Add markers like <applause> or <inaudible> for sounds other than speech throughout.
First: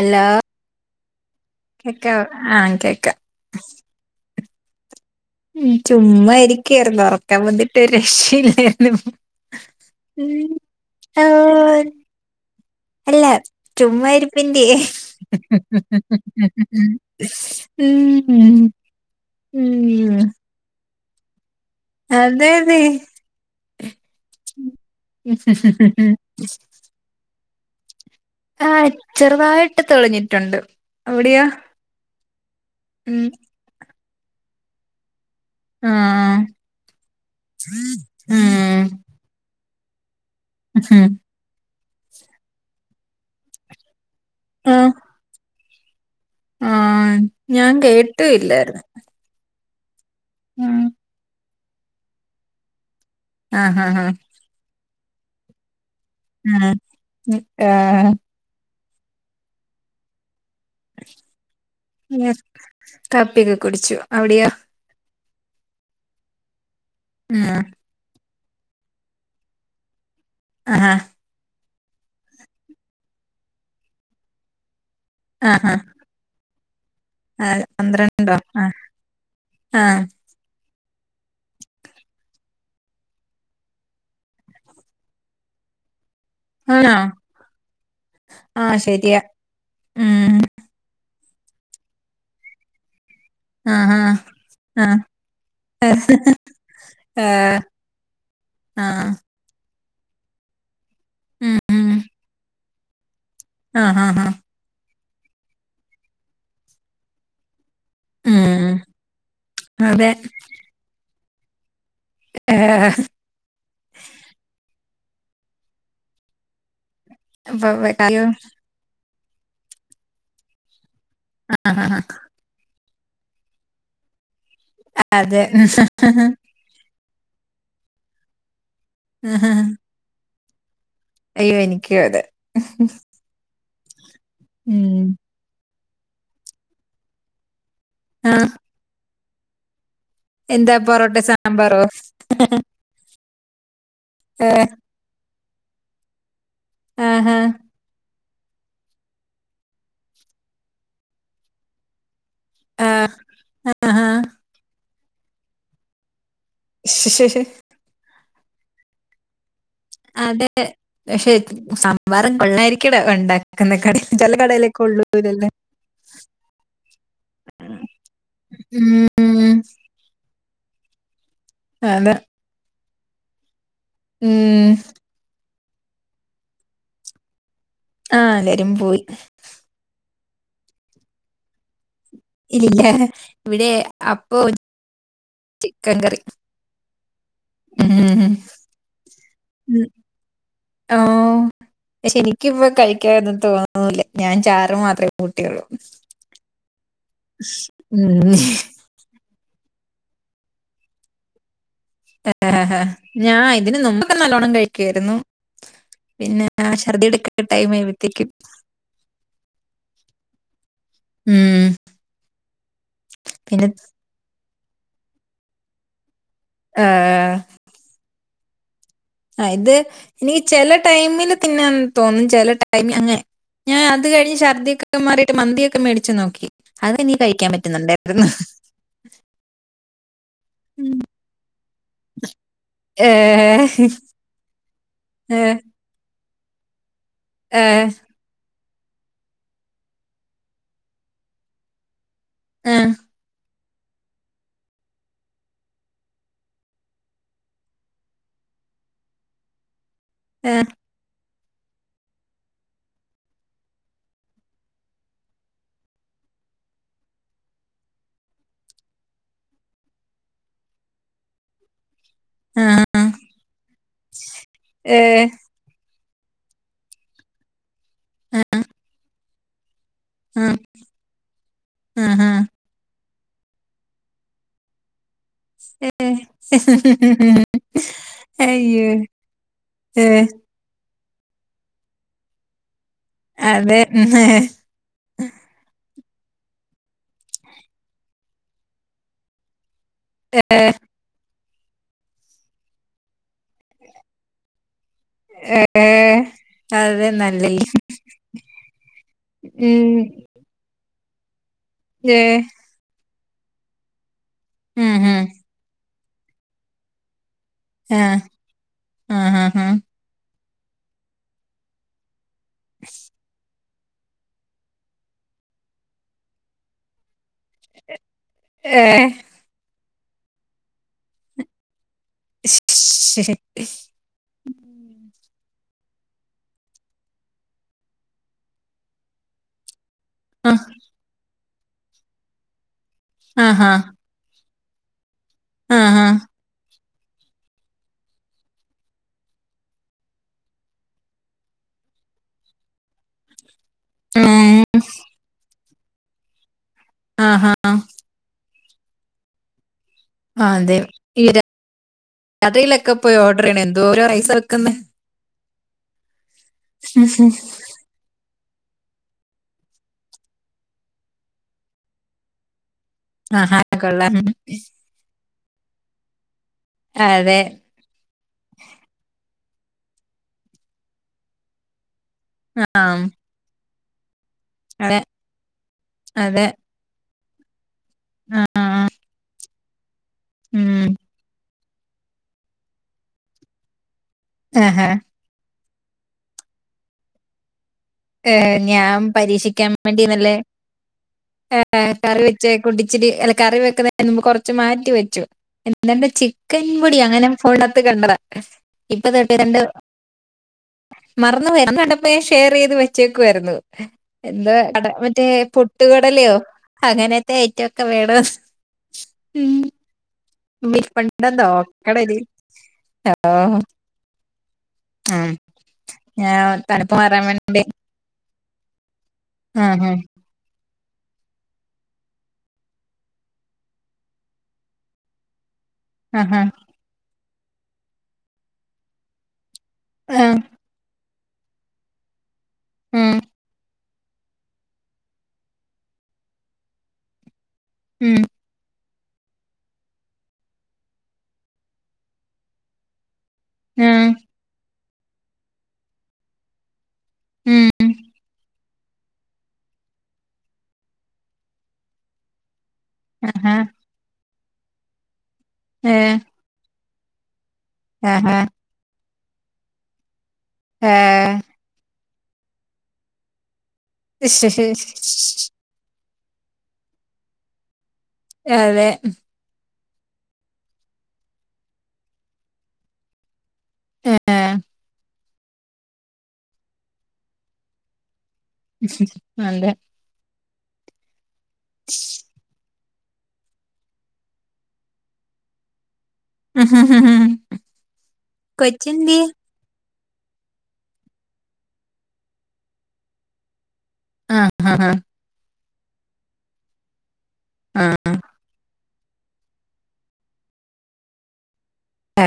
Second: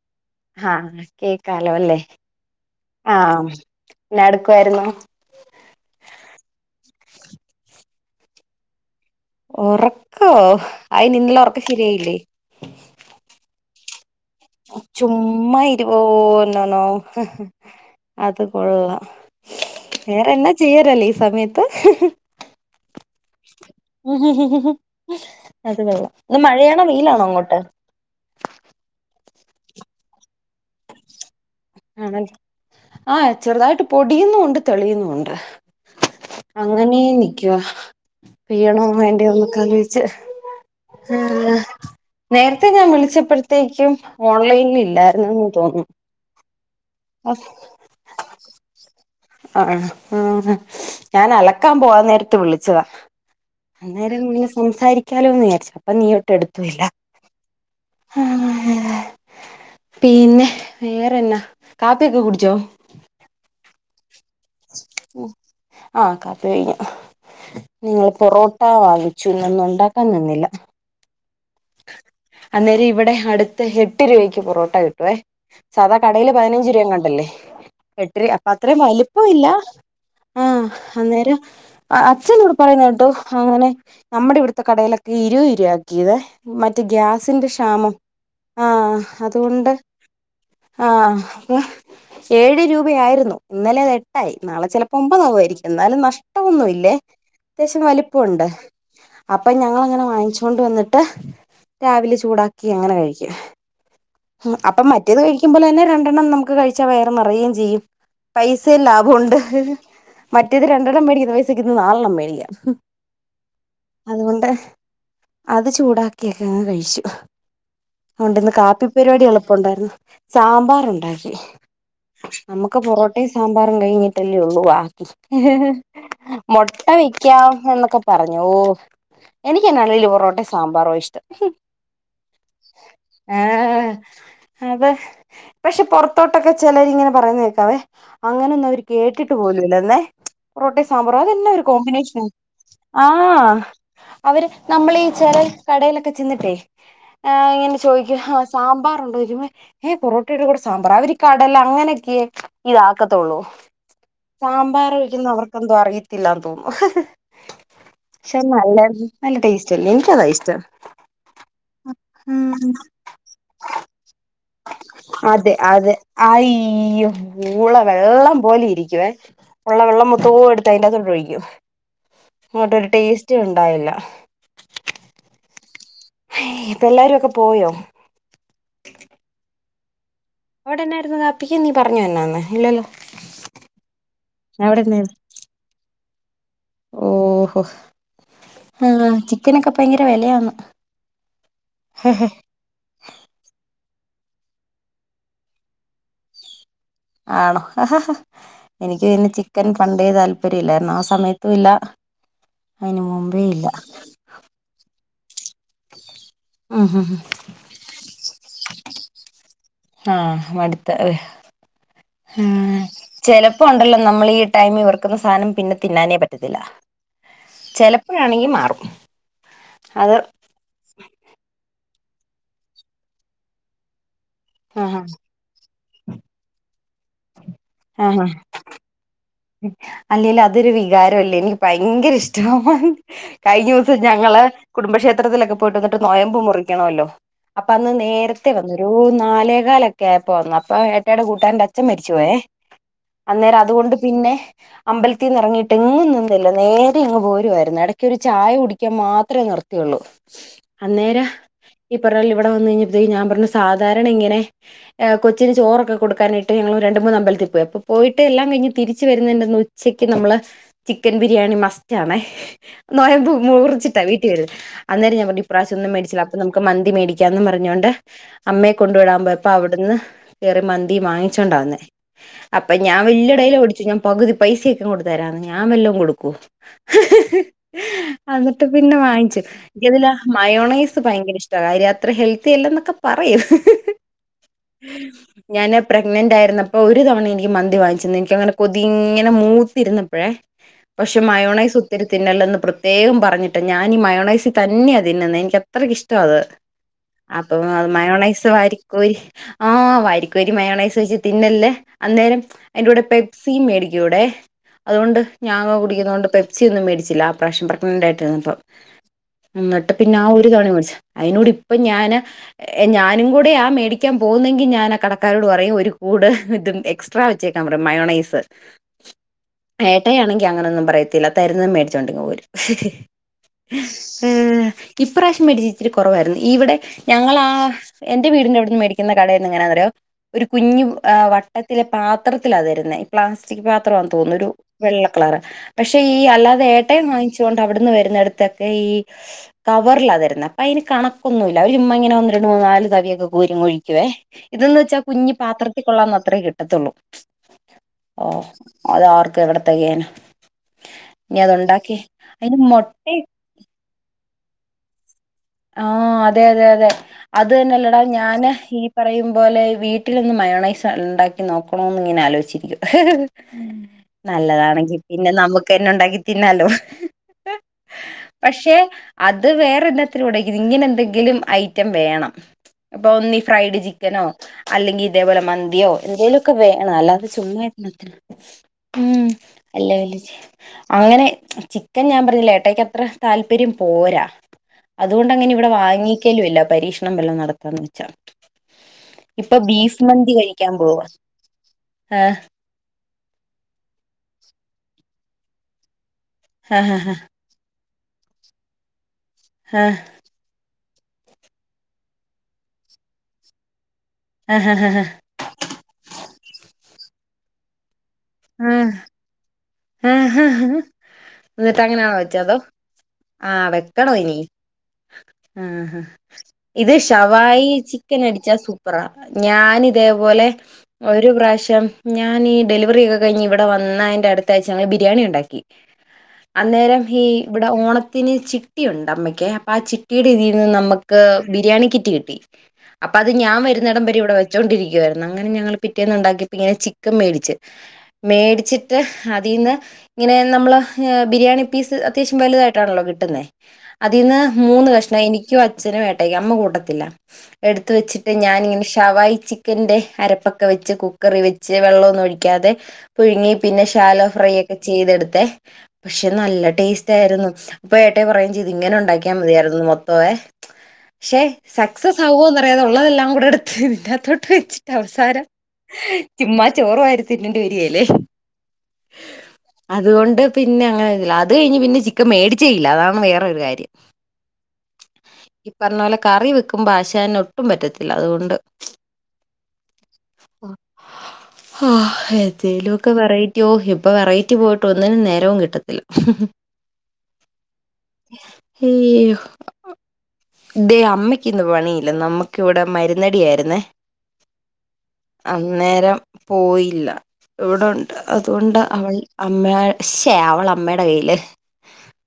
അല്ലാ ആഹ് കേക്കാലോ അല്ലേ ആഹ് കേക്കാം ആഹ് എന്നാ ടുക്കുവായിരുന്നു ഉം ചുമ്മാ ഇരിക്കായിരുന്നു ഒറക്കം വന്നിട്ട് ഒരു രക്ഷീല്ലായിരുന്നു ഒറക്കോ അയിനിന്നലെ ഒറക്കം ആഹ് ശരിയായില്ലേ അല്ല ചുമ്മ ഇരിപ്പിന്റേ ചുമ്മാ ഇരുപോന്നണോ അത് കൊള്ളാം ഉം വേറെ എന്നാ ചെയ്യരല്ലേ ഈ സമയത്ത് അതെ അതെ അത് കൊള്ളാം ഇന്ന് മഴയാണോ വെയിലാണോ അങ്ങോട്ട് ആഹ് ചെറുതായിട്ട് തെളിഞ്ഞിട്ടുണ്ട് അവിടെയോ ആണല്ലേ ഉം ആഹ് ചെറുതായിട്ട് പൊടിയുന്നൂണ്ട് തെളിയുന്നൂണ്ട് ആഹ് അങ്ങനെ നിക്കവാ ഉം പെയ്യണോ വേ ണ്ടെയോന്ന്കെ ആലോചിച്ച് ഉം ആഹ് നേരത്തെ ഞാൻ വിളിച്ചപ്പഴത്തേക്കും ഓൺലൈനില് ആഹ് ഇല്ലാര്ന്നുന്ന് തോന്നു ആഹ് ഞാൻ കേട്ടോ ഇല്ലാരുന്നു അഹാ ആഹ് ഞാൻ അലക്കാം പോവാം നേരത്ത് വിളിച്ചതാ ആഹ് ആഹ് അന്നേരം ഇങ്ങനെ സംസാരിക്കാലോന്ന് വിയാരിച്ചു അപ്പ നീ ട്ട് എടുത്തൂ ആഹ് ല്ല ഉം ആഹ് ആഹ് പിന്നെ വേറെന്നാ കാപ്പിയൊക്കെ കുടിച്ചോ കാപ്പിയൊക്കെ കുടിച്ചു അവിടെയോ ഉ ആഹ് കാപ്പി കഴിഞ്ഞു ഉം ഞങ്ങള് പൊറോ ട്ട വാങ്ങിച്ചു ഇന്നൊന്നും ഉണ്ടാക്കാൻ നിന്നില്ല ആഹ് അന്നേരം ഇവിടെ അടുത്ത് എട്ട് രൂവയ്ക്ക് പൊറോട്ട കിട്ടുവേ ആഹാ സാധാ കടേല് പതിനഞ്ച് രൂവയെങ്ങാണ്ടല്ലേ ആ, എട്ടു ര പന്ത്രണ്ടോ അപ്പ ആ അത്രയും വലിപ്പ ഇല്ല ആ ആഹ് അന്നേരം ആഹ് അച്ഛനിവടെ പറയുന്ന കേട്ടു അങ്ങനെ നമ്മടെ ഇവിടുത്തെ കടയിലൊക്കെ ഇരുപത് രൂപ ആക്കി ന്നെ മറ്റെ ആണോ ഗ്യാസിന്റെ ക്ഷാമം ആ ആഹ് ശരിയാ അത് കൊണ്ട് ഉം ആഹ് അപ്പ ഏഴ് രൂപയായിരുന്നു ഇന്നലെ അത് ആഹാ എട്ടായി നാളെ ആ ചെലപ്പൊ ഒമ്പതാകുവായിരിക്കും എന്നാലും നഷ്ടവൊന്നും ഇല്ലേ ഏ, അത്യാവശ്യം വലു ആ പ്പോണ്ട്അപ്പ ഞങ്ങളങ്ങനെ വാങ്ങിച്ചോണ്ട് വന്ന്ട്ട് ഉം രാവിലെ ചൂടാ ക്കി അങ്ങനെ കഴിക്കും ആഹ് ഹാ ഹാ. ഉം അപ്പം മറ്റേത് കഴിക്കുമ്പോലെന്നെ രണ്ടെണ്ണം നമുക്ക്‌ കഴിച്ചാ വയറ് നെറയേം ചെയ്യും. ഉം പൈസയും ലാഭുണ്ട് അതെ മറ്റേത് രണ്ടെണ്ണം മേടിക്കുന്ന പൈസക്കിത് നാലെണ്ണം മേടി ക്കാം. ഏ, അതുകൊണ്ട് അത് ചൂടാക്കിയൊക്കെ അങ്ങ് കഴിച്ചു. അപ്പൊ വെക്കായോ? ഉണ്ടിന്ന് കാപ്പി പരിപാടി എളുപ്പം ഉണ്ടായിരുന്നു സാമ്പാർ ഉണ്ടാക്കി. ആഹ് ആഹ് ആഹ്. നമ്മുക്ക് പൊറോട്ടയും സാമ്പാറും കഴിഞ്ഞിട്ടല്ലേള്ളു വാക്കി. അതെ മുട്ട വെക്കാം എന്നൊക്കെ പറ്ഞ്ഞു ആഹാ. എനക്ക് എന്നാണ പറോട്ടയും സാമ്പാറോ ഇഷ്ടം. അയ്യോ എനിക്ക് അതെ. ആഹ അതെ ഉം പക്ഷെ പുറത്തോട്ടൊക്കെ ചിലരിങ്ങനെ പറയുന്ന കേക്കാവേ. ആ അങ്ങനെന്നും അവര് കേട്ടിട്ട് പോലൂല്ലന്നെ. എന്താ റോട്ടി പൊറോട്ട സാമ്പാറും അതെന്ന ഒരു സാമ്പാറോ കോമ്പിനേഷനാ. ആഹ് അവര് ഏ, നമ്മളീ ചെല കടയിലൊക്കെ ചെന്നിട്ടേ ആഹാ ആഹ്. ചോദിക്ക ആഹ് സാമ്പാറുണ്ടോ വരുമോ ഏഹ പൊറോട്ടയുടെ കൂടെ സാമ്പാർ അവർ കടല അങ്ങനെയൊക്കെയേ. ആ, ഇതാക്കത്തുള്ളൂ ആഹാ സാമ്പാർ ഒഴിക്കുന്ന അവർക്ക്ന്തോ അറി ത്തില്ലന്ന് തോന്നുന്നു ശ്ശ്, ശ്ശ്, ശ്ശ്. പക്ഷെ നല്ല നല്ല ടേസ്റ്റ്ല്ലെ. അതെ പക്ഷെ സംമ്പറം കൊള്ളായിരിക്കട ഉണ്ടാക്കുന്ന കട. അതെ അതെ അഈ ള്ള വെള്ളം പോലെ ഇരിക്കുവേ ഉം, ഉള്ള വെള്ളം മൊത്തവും എടുത്ത് അതിന്റെ അകത്തട്ട് ഒഴിക്കും. അതെ. അങ്ങോട്ടരു ടേസ്റ്റ് ഉണ്ടായില്ല. മ്. ഉം. ഇപ്പ എല്ലാരും ഒക്കെ പോയോ? ആഹ് എല്ലരുും പോയി. അവിടെന്നായിരുന്നു കാപ്പിക്ക് നീ പറഞ്ഞു എന്നാന്ന് ഇല്ല ഇല്ലല്ലോ ഇവിടെ അപ്പോ അവിടെന്നായിരുന്നു? ചിക്കൻ കറി. ഓഹോ ആഹ്. ചിക്കനൊക്കെ ഉ ഭയങ്കര വിലയാന്ന് ആഹ് ശരിക്ക്പ്പ കഴ ക്കത് തോന്നുല്ല ഞാൻ ചാറ് മാത്രേ കൂട്ടിയുള്ളു. ആണോ ഉം. എനിക്ക് പിന്നെ ചിക്കൻ പണ്ടേ താല്പര്യം ഇല്ലാര്ന്നു ആഹ് സമയത്ത് ഇല്ല. ഹേ ഹേ അതിന് മുമ്പേ ഞാൻ ഇല്ല ഇതിന് നുമ്പ് നല്ലോണ്ണം കഴിക്കായിരുന്നു പിന്നെ ഉം ഛർദി ഉം എടുക്ക ടൈം ആയ്പത്തേക്കും. ആഹ് മട്ത്ത് അഹ് ഉം, പിന്നെ ചെലപ്പോണ്ടല്ലോ. നമ്മൾ ഈ ടൈമ ഇവർക്കുന്ന സാധനം പിന്നെ തിന്നാനേ പറ്റത്തില്ല. ആഹ്. ആഹ്. ചിലപ്പോഴാണെങ്കി മാറും. ആഹ് ഇത് അത് ന ചെല ടൈമില് തിന്നാൻ തോന്നും ചെല ടൈമി അങ്ങനെ ഞാൻ അത് കഴിഞ്ഞ് ഛർദിയൊക്കെ ആഹാ മാ മന്തിയൊക്കെ മേടിച്ച് നോക്കി അതെനി കഴിക്കാൻ പറ്റുന്നുണ്ടായിരുന്നു. അല്ലെല് അതൊരു വികാരംല്ലേ എനിക്ക് ഭയങ്കര ഇഷ്ട. കഴിഞ്ഞ ഏഹ് ദിവസം ഞങ്ങള് കുടുംബക്ഷേത്രത്തിലൊക്കെ ഏഹ് പോയിട്ട്. നൊയ്മ്പ് മുറിക്കണല്ലോ അപ്പൊ ഏഹ് അന്ന് നേര വന്ന് ഒരു നാലേകാലൊക്കെ ആയപ്പോ വന്നു അപ്പൊ ഏട്ടേയുടെ കൂട്ടാരൻ. അച്ചൻ മരിച്ചു പോയേ ആഹ് അന്നേരം അതുകൊണ്ട് പിന്നെ. അമ്പലത്തിൽ നിന്ന് ഇറങ്ങിട്ട്ന്നുംല്ല നേരെ ഇങ്ങ് പോരുവായിരുന്നു ഇടയ്ക്കൊരു ചായ കുടിക്കാൻ മാത്രേ നിർ ള്ളൂ. ഏ. അന്നേരം ഈ പറഞ്ഞപോലെ ഇവിടെ വന്ന് കഴിഞ്ഞപ്പത്തേക്കും ഞാൻ പറഞ്ഞു സാധാരണ ഇങ്ങനെ ഏ കൊച്ചിന് ചോറൊക്കെ കൊടുക്കാനായിട്ട് ഞങ്ങള് രണ്ട് മൂന്ന് അമ്പലത്തിൽ പോയി അപ്പോ പോയിട്ട് എല്ലാം കഴിഞ്ഞ് തിരിച്ച് വരുന്നേന്റന്ന് ഉച്ചക്ക് നമ്മള് ചിക്കൻ ബിരിയാണി മസ്റ്റ് ആണെ ആഹ് നൊയമ്പ് മുറിച്ചിട്ടാ വീട്ടി വരുന്നേ അന്നേരം ഞാൻ ഏഹ് പറഞ്ഞ് ഇപ്രാവശ്യമൊന്നും മേടിച്ചില്ലാ അപ്പം നമുക്ക് മന്തി മേടിക്കാന്നും പറഞ്ഞോണ്ട് അമ്മേ കൊണ്ട് വിടാൻ പോയപ്പൊ അവിടുന്ന് ആഹ് കേറി മന്തിയും വാങ്ങിച്ചോണ്ടാ വന്നേ ആഹ് ആഹ് അപ്പൊ ഞാൻ വെല്ല്യെ ഡെയലോഗടി ച്ച് ഞാൻ പകുതി പൈസെയൊക്കെ അങ്ങോട്ട് തരാന്ന് ഞാൻ വെല്ലോം കൊടുക്കുവോ അന്നിട്ട് അയ്യോ പിന്നെ വാങ്ങിച്ച് എനിക്ക് ഇതിലെ ഏഹ് മയോണൈ സ് ഭയങ്കര ഇഷ്ടവാ കാര്യം അത്ര ഹെൽത്തിയല്ലന്നൊക്കെ പറയും അതെ ഞാന് പ്രെഗ്നന്റായിരുന്നപ്പൊ ഒരു തവണ എനിക്ക് മന്തി വാങ്ങിച്ച് തന്ന് എനിക്കങ്ങനെ കൊതി ഇങ്ങനെ മൂത്തിരുന്നപ്പഴേ പക്ഷെ മയോണൈസ് ഒത്തിരി തിന്നല്ലെന്ന് പ്രെത്യേകം പറഞ്ഞിട്ടൊ ഞാൻ ഈ മയോണൈസ് തന്നെയാ തി തിന്നുന്നെ എനിക്കത്രക്ക് ഇഷ്ടമാ അത് അത് തന്നെ അപ്പോ മയോണൈസ് വാരിക്കോരി ഉം ആഹ് വാരി ക്കോരി മയോണൈസ് ഒഴിച്ച് തിന്നല്ല് ഏഹ് അന്നേരം അയ്ന്റെ കൂടെ പെപ്സിയും മേടിക്കും ഇവിടെയെ ഉം അതുകൊണ്ട് ഉം ഞാനൊക്കെ കുടിക്കുന്ന കൊണ്ട് പെപ്സി ഒന്നും മേടിച്ചില്ല അ പ്രാവശ്യം ആഹ് പ്രഗ്നന്റായിട്ടിരുന്നപ്പം ആഹ് ആഹ് ആഹ് എന്നി ട്ട് പിന്നാ ഒര് തവണ മേടിച്ച് അയ്നോടിപ്പം ഞാന് ഞാനും കൂടെയാ മേടി ക്കാൻ പോന്നെങ്കി ഞാനാ കടക്കാരോട് പറയും ഒരു കൂട് ഇത് എസ്റ്റ്ട്രാ വെച്ചേക്കാൻ പറയും മയോണൈസ് ഏഹ് ഏട്ടായി ആണെങ്കി അങ്ങനൊന്നും പറയത്തില്ല തരുന്നത് മേടിച്ചോണ്ട് ഇങ്ങ് പോരും ഇപ്രാവശ്യം മേടിച്ചത് ഇത്തിരി കൊറവായിരുന്നു ഇവിടെ ഞങ്ങളാ എന്റെ വീടിന്റെ അവിടുന്ന് മേടിക്കുന്ന കടേന്ന് എങ്ങനാന്നറിയാമോ ഒരു ആഹ് കുഞ്ഞ് ആ വട്ടത്തിലെ പാത്രത്തിലാ തരുന്നേ പ്ലാസ്റ്റിക് ആഹാ പാത്രാവാന്ന് തോന്നുന്നു ഒരു വെള്ളക്കളറ് പക്ഷെ ആഹാ ഈ അല്ലാതെ ഏട്ടായി വാങ്ങിച്ചോണ്ട് അവിടുന്ന് വരുന്നോടത്തൊക്കെ ഈ കവറിലാ തരുന്നെ അപ്പ അതിന് കണക്കൊന്നുമില്ല അവർ ചുമ്മായിങ്ങനെ ഒന്ന് രണ്ട് മൂന്ന് നാല് തവിയൊക്കെ കോരി അങ്ങൊഴി ക്കുവേ ഉം ഇതെന്ന് വെച്ചാ കുഞ്ഞി പാത്രത്തിൽ കൊള്ളാവുന്നത്രയേ കിട്ടത്തൊള്ളൂ ആഹ് ആഹ് ആഹ് അതാർക്ക് എവിടെ തികയാനാ ആ അതെ. ഈ ഇനി അതുണ്ടാക്കി അതിന് മുട്ട ഇ <unintelligible> എന്തോരവാ റൈസ് വെക്കുന്നെ ആഹ് അതെ അതെ അതെ അത് തന്നെയല്ലടാ ഞാന് ഈ പറയും പോലെ വീട്ടിലൊന്ന് മയോണൈസ് ഉണ്ടാക്കി നോക്കണോന്ന് ഇങ്ങനെ ആലോചിച്ചിരിക്കുവാ ആഹാ കൊള്ളാം. ഉം. നല്ലതാണെങ്കി പിന്നെ നമുക്ക് തന്നെ ഉണ്ടാക്കി തിന്നാലോ അതെ പക്ഷെ അത് വേറെന്നാത്തിനും <unintelligible> ഇങ്ങനെ എന്തെങ്കിലും ഐറ്റം വേണം ആം. ഇപ്പോ ഒന്നീ ഫ്രൈഡ് ചിക്കനോ അതെ. അല്ലെങ്കി ഇതേപോലെ മന്തിയോ അതെ. എന്തേലുവൊക്കെ വേ ണം അല്ലാതെ ചുമ്മാ എന്നാത്തിനാ ആ. ഉം അല്ലേ വല്ലോ ചി ഉം അങ്ങനെ ചിക്കൻ ഞാൻ പറഞ്ഞില്ലേ ഏട്ടായിക്ക് അത്രെ താല്പര്യം പോരാ ആഹ് ആഹ് അതുകൊണ്ടങ്ങനെ ഇവിടെ വാങ്ങിക്കലുമില്ല പരീക്ഷണം വല്ലതും നട ത്താന്ന് വെച്ചാ ഏഹ് ഞാൻ ഇപ്പം ബീഫ് മന്തി കഴിക്കാൻ പോവാ ഏ ഏ കറി വെച്ചേ കുടിച്ചിട്ട് അല്ല കറി വെക്കുന്നേന് മുമ്പ് കൊറച്ച് മാറ്റി വെച്ചു എന്നിട്ട് ചിക്കൻ പൊടി അങ്ങനെ ഫോണിനകത്ത് കണ്ടതാ ഇപ്പം തൊട്ടേ രണ്ട് മറന്ന് പോയി അന്ന് കണ്ടപ്പളേ ഷെയറ് ചെയ്ത് വെച്ചേക്കുവായിരുന്നു എന്താ കട മറ്റേ പൊട്ടുകടലയോ അങ്ങനെത്തെ ഐറ്റൊക്കെ വേണം ആഹ് ആഹ് ഇരിപ്പുണ്ടോ എന്നിട്ട് നോക്കണം അങ്ങനാണോ ഇനി വെച്ചത് അതൊ ഓ ആ വെക്കണൊ ഇനി ഉം ആഹ് ഞാൻ ഇത് തണുപ്പ് മാറാൻ വേണ്ടി ശവായി ചിക്ക മേടിച്ചാ സൂപ്പറാ ആഹ് ഞനിതേപോലെ ഒര് പ്രാവ്ശ്യം ഞനീ ഡെലിവറിക്കെ കഴ്ഞ്ഞ് ഇവ്ടെ വന്നേൻ്റെട്ക്ക് ന്തായ്ച ഞങ്ങള് ബിരിയാണി ണ്ടാക്കി ആഹ് ആഹ് അന്നേരം ഈ വ്ടെ ഓണത്തിന് ചിട്ടിയുണ്ട് അമ്മയ്ക്ക് അപ്പം ആഹ് ചിട്ടിയുടെ ആഹ് ഇതിന്ന് നമ്മക്ക് ബിരിയാണി കിറ്റ് കിട്ടി ഉം അപ്പൊ അത് ഞാൻ വരുന്ന വരുന്നുടം വരെ ഇവിടെ വെച്ചോ ണ്ടിരിക്കുവായിരുന്നു അങ്ങനെ ഞങ്ങള് പിറ്റേന്നുണ്ടാക്കിപ്പോ ഇങ്ങനെ ചിക്കൻ മേടിച്ച് ഉം മേടിച്ചിട്ട് അതിൽ നിന്ന് ഇങ്ങനെ നമ്മള് ബിരിയാണി പീസ് അത്യാവശ്യം വലുതായിട്ടാണല്ലോ കിട്ട ഉം അതീന്ന് മൂന്ന് കഷ്ണം എനിക്കും അച്ഛനും ഏട്ടായിക്കും അമ്മ കൂട്ടത്തില്ല ഉം എടുത്ത് വെച്ചിട്ട് ഞാനിങ്ങനെ ഷവായി ചിക്കന്റെ അരപ്പൊക്കെ വെച്ച് കുക്കറി വെച്ച് വെള്ളമൊന്നും ഒഴിക്കാതെ പുഴുങ്ങി ആഹാ പിന്നെ ശാലോ ഫ്രൈ ഒക്കെ ചെയ്തെടുത്തെ ഏഹ് പക്ഷെ നല്ല ടേസ്റ്റ് ആയിരുന്നു അപ്പൊ ആഹാ ഏട്ടായിപറയുകയും ചെയ്ത് ഇങ്ങനെ ഉണ്ടാക്കിയാൽ മതിയായിരുന്നു മൊത്തമേ ഏഹ് പക്ഷെ സക്സസ് ആവോന്നറിയാതെ ഉള്ളതെല്ലാം കൂടെ എടുത്ത് ഇതിനകത്തോട്ട് വെച്ചിട്ട് അവസാനം ചുമ്മാ ചോറു വാരിത്തിത്തേണ്ടി വരിയേല്ലേ അതെ അതുകൊണ്ട് പിന്നെ അങ്ങനെല്ല അത് കഴിഞ്ഞ് പിന്നെ ചിക്കൻ മേടിച്ചേയില്ല അതാണ് വേറെ വേറൊരു കാര്യം ഏഹ് പറഞ്ഞ പോലെ കറി വെക്കുമ്പോ ആശനൊട്ടും പറ്റത്തില്ല അതുകൊണ്ട് നല്ല ആഹ് ഏതേലുക്കെ പറയും യോഹ് ഇപ്പോ വെറൈറ്റി പോയിട്ട് ഒന്നിനും നേരവും കിട്ടത്തില്ല കൊച്ചെന്തിയെ അയ്യോ ദേ അമ്മയ്ക്ക് ഇന്ന് പണിയില്ല നമ്മുക്ക് ഇവിടെ മരുന്നടി ആയിരുന്നേ ആഹ് ആഹ് ആഹ് അന്നേരം പോയില്ല ഏഹ് ഇവിടെണ്ട് അതുകൊണ്ട് അവൾ അമ്മ ശെ അവളമ്മെടെ കയ്യില് ആഹ് ഏ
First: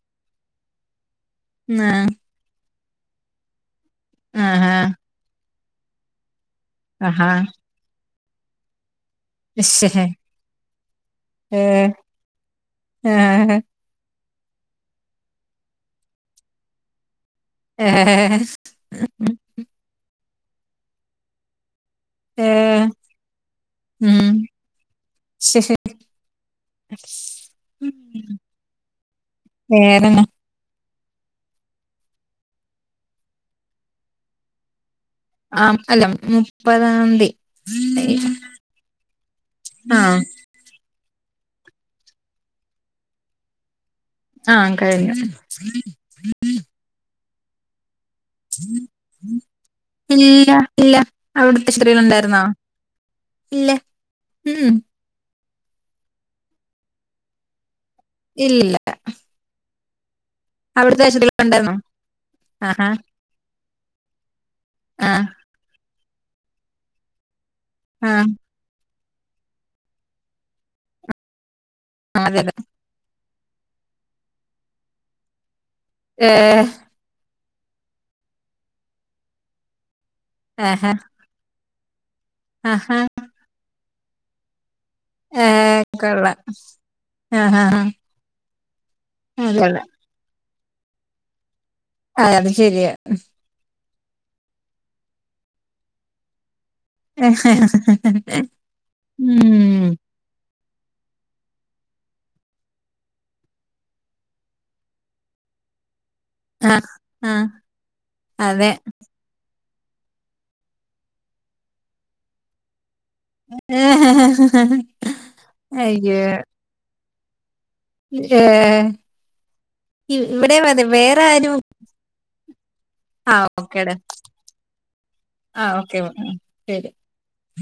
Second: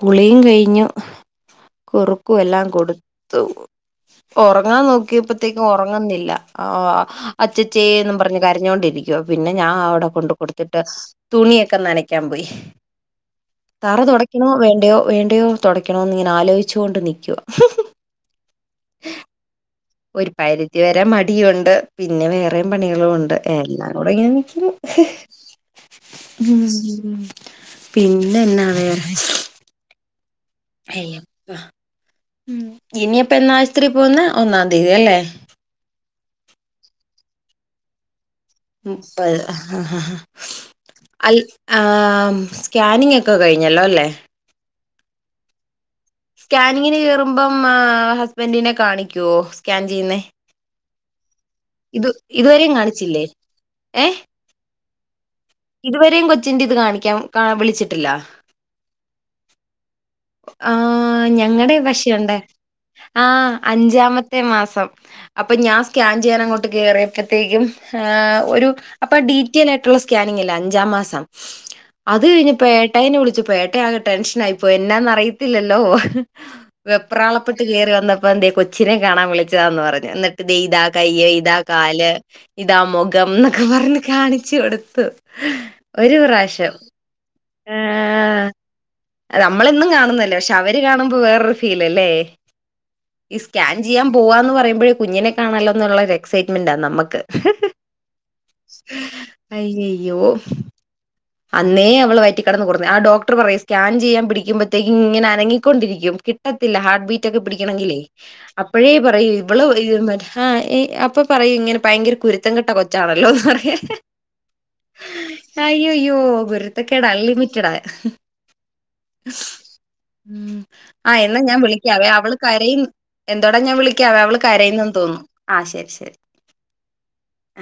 കുളിയും കഴിഞ്ഞു ന്നാ കുറുക്കു എല്ലാം കൊടുത്തു ആഹാ ഉറങ്ങാൻ നോക്കിയപ്പോത്തേക്കും ഉറങ്ങുന്നില്ല ആഹ് ആഹാ അച്ചച്ച ഛേന്നും പറഞ്ഞ് കാരഞ്ഞോണ്ടിരിക്കും പിന്നെ ഞാൻ ഏഹ് അവിടെ കൊണ്ട് കൊടുത്തിട്ട് തുണിയൊക്കെ നനക്കാൻ പോയി ഏഹ് തറ തുടക്കണോ വേണ്ടയോ വേണ്ടയോ തൊടക്കണോന്ന് ഇങ്ങനെ ആലോചിച്ചോണ്ട് നിൽക്കുഅ ഏഹ് ഒരു പരിധി വരെ മടിയുണ്ട് പിന്നെ വേറെയും ഏഹ് പണികളും ഉണ്ട് എല്ലാം കൂടെ ഇങ്ങന നിക്കുന്നു ശഹ ഉം പിന്ന എന്നാ വേറെ വേറെന്ന ഉം ഇനിയിപ്പ എന്നാ ആശുത്രീ പോന്ന ഒന്നാം തീയതി അല്ലേ ആഹ് അല്ല മുപ്പതാംതി മുപ്പത് ആഹ് അൽ ആഹ് സ്കാനിങ് ഒക്കെ കഴിഞ്ഞല്ലോ ല്ലേ ആഹ് കഴഞ്ഞു സ്കാനിങ്ങിന് കെയറുമ്പം ഹസ്ബൻഡിനെ കാണിക്കുവോ സ്കാൻ ചെയ്യുന്നെ ഇല്ല ഇല്ല അവിടുത്തെ ശ്ത്രിലു ണ്ടായിരുന്നോ ഇതുവരെയും കാണിച്ചില്ലേ ഇല്ല ഏഹ് ഇല്ല ഉം ഇതുവരെയും കൊച്ചിന്റെ ഇത് കാണിക്കാം കാണാൻ വിളിച്ചിട്ടില്ല ഇല്ലില്ല ആ അവിടുത്തെ ആശുപത്രിയിൽ ഉണ്ടായിരുന്നോ ഞങ്ങടെ പഷേ ഒണ്ട് ആഹാ ആഹ് അഞ്ചാമത്തെ മാസം ആഹ് ഇപ്പൊ ഞാൻ സ്കാൻ ചെയ്യാൻ അങ്ങോട്ട് കേയറിയപ്പോഴത്തേക്കും ആഹ് ഒരു അപ്പൊ ഡീറ്റെയിലായിട്ടുള്ള സ്കാനിങ് ഇല്ലേ അഞ്ചാം മാസം അത് അതെ അതെ കഴിഞ്ഞപ്പഴേ ട്ടായിനെ വിളിച്ചപ്പോ ഏട്ടായി ആകെ ടെൻഷൻ ആയി പോയി എന്നാ ന്നറിയത്തില്ലല്ലോ ഏഹ് വെപ്രാളപ്പെട്ട് കയറി വന്നപ്പോ എന്തേ കൊച്ചിനെ കാണാൻ വിളിച്ചതാന്ന് പറഞ്ഞു എന്നിട്ട് ഇതേ ഇതാ ആഹാ കയ്യ് ഇ താ കാല് ഇതാ ആഹാ മുഖം എന്നൊക്കെ പറഞ്ഞ് കാണിച്ചു കൊടുത്തു ഏഹ് ഒരു കൊള്ളാം പ്രാവശ്യം ആഹ് ആഹ് അത് നമ്മളെന്നും കാണുന്നല്ലേ പക്ഷെ അവര് കാണുമ്പോ വേറൊരു ഫീല് അല്ലേ ആഹ് അത് ശരിയാ ഇസ് സ്കാൻ ചെയ്യാൻ പോവാന്ന് പറയുമ്പോയെ കുഞ്ഞിനെ കാണാലോന്നുള്ള ഒരു എക്സൈറ്റ്മെന്റ് ആ നമ്മ ക്ക് ഉം അയ്യയ്യോ അന്നേ അവള് വറ്റിക്കടന്ന് ഓട്ണ് ആ ഡോക്ടർ പറയും സ്കാൻ ചെയ്യാൻ പിടിക്കുമ്പോഴത്തേക്കും ഇങ്ങന അനങ്ങിക്കൊണ്ടിരിക്കും കി റ്റത്തില്ല ആഹ് ഹാർട്ട് ബീറ്റ് ഒക്കെ ആഹ് പിടിക്കണെങ്കിലേ അതെ അപ്പഴേ പ ഇവള് <unintelligible> ഹാ ഏഹ് അപ്പൊ പറയൂ ഇങ്ങനെ ഭയങ്കര കുരുത്തം കെട്ട കൊ ച്ചാണല്ലോന്ന് പറയും അയ്യയ്യോ അയ്യോ കുരുത്തക്കേട് അൺലിമിറ്റഡാ ഏഹ് ഇവിടെ അതെ വേറെ ആരും ക്യാ അവള് കരയു ആ എന്തോടാ ഞാൻ ഓക്കേടാ വിളിക്കാ അവള് കരയുന്നെന്ന് തോന്നുന്നു ആ ശരി ശരി ശരി ആ